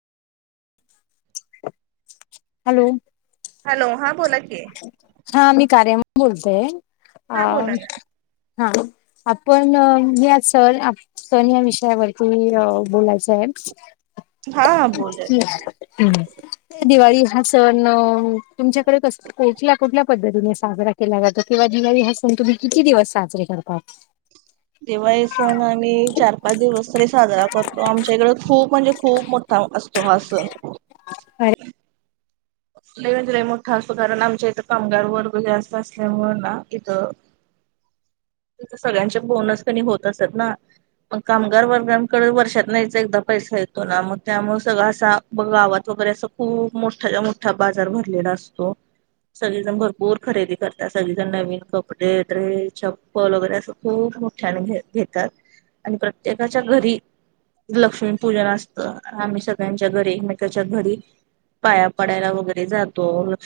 Hello. Hello. हां, बोला की. हा, मी कार्या मधून बोलते. हा अं बोला ना. हा, आपण या [unintelligible] सण या विषयावरती बोलायचंय. हा हा बोलूया. दिवाळी हा सण तुमच्याकडे कस कुठल्या कुठल्या पद्धतीने साजरा केला जातो? किंवा दिवाळी हा सण, तुम्ही किती दिवस साजरे करतात? दिवाळी सण आम्ही चार, पाच दिवस तरी साजरा करतो. आमच्या इकडं खूप म्हणजे खूप मोठ असतो हा सण. [unintelligible] लई म्हणजे लई मोठा असतो, कारण आमच्या इथं कामगार वर्ग जास्त असल्यामुळे ना, इथं [unintelligible] सगळ्यांचे बोनस क नी होत असतेत ना. मग कामगार वर्गांकडे वर्षातन एकदा पैसा येतो ना, मग त्यामुळं सगळं असा मग गावात वगैरे, असं खूप मोठाच्या मोठा बाजार भरलेला असतो. सगळेजण भरपूर खरेदी करतात. सगळेजण नवीन कपडे, ड्रेस, चप्प ल वगैरे, असं खूप मोठ्याने घ घेतात आणि प्रत्येकाच्या घरी लक्ष्मीपूजन असत. आम्ही सगळ्यांच्या घरी एकमेकाच्या घरी पाया पडायला वगैरे जातो.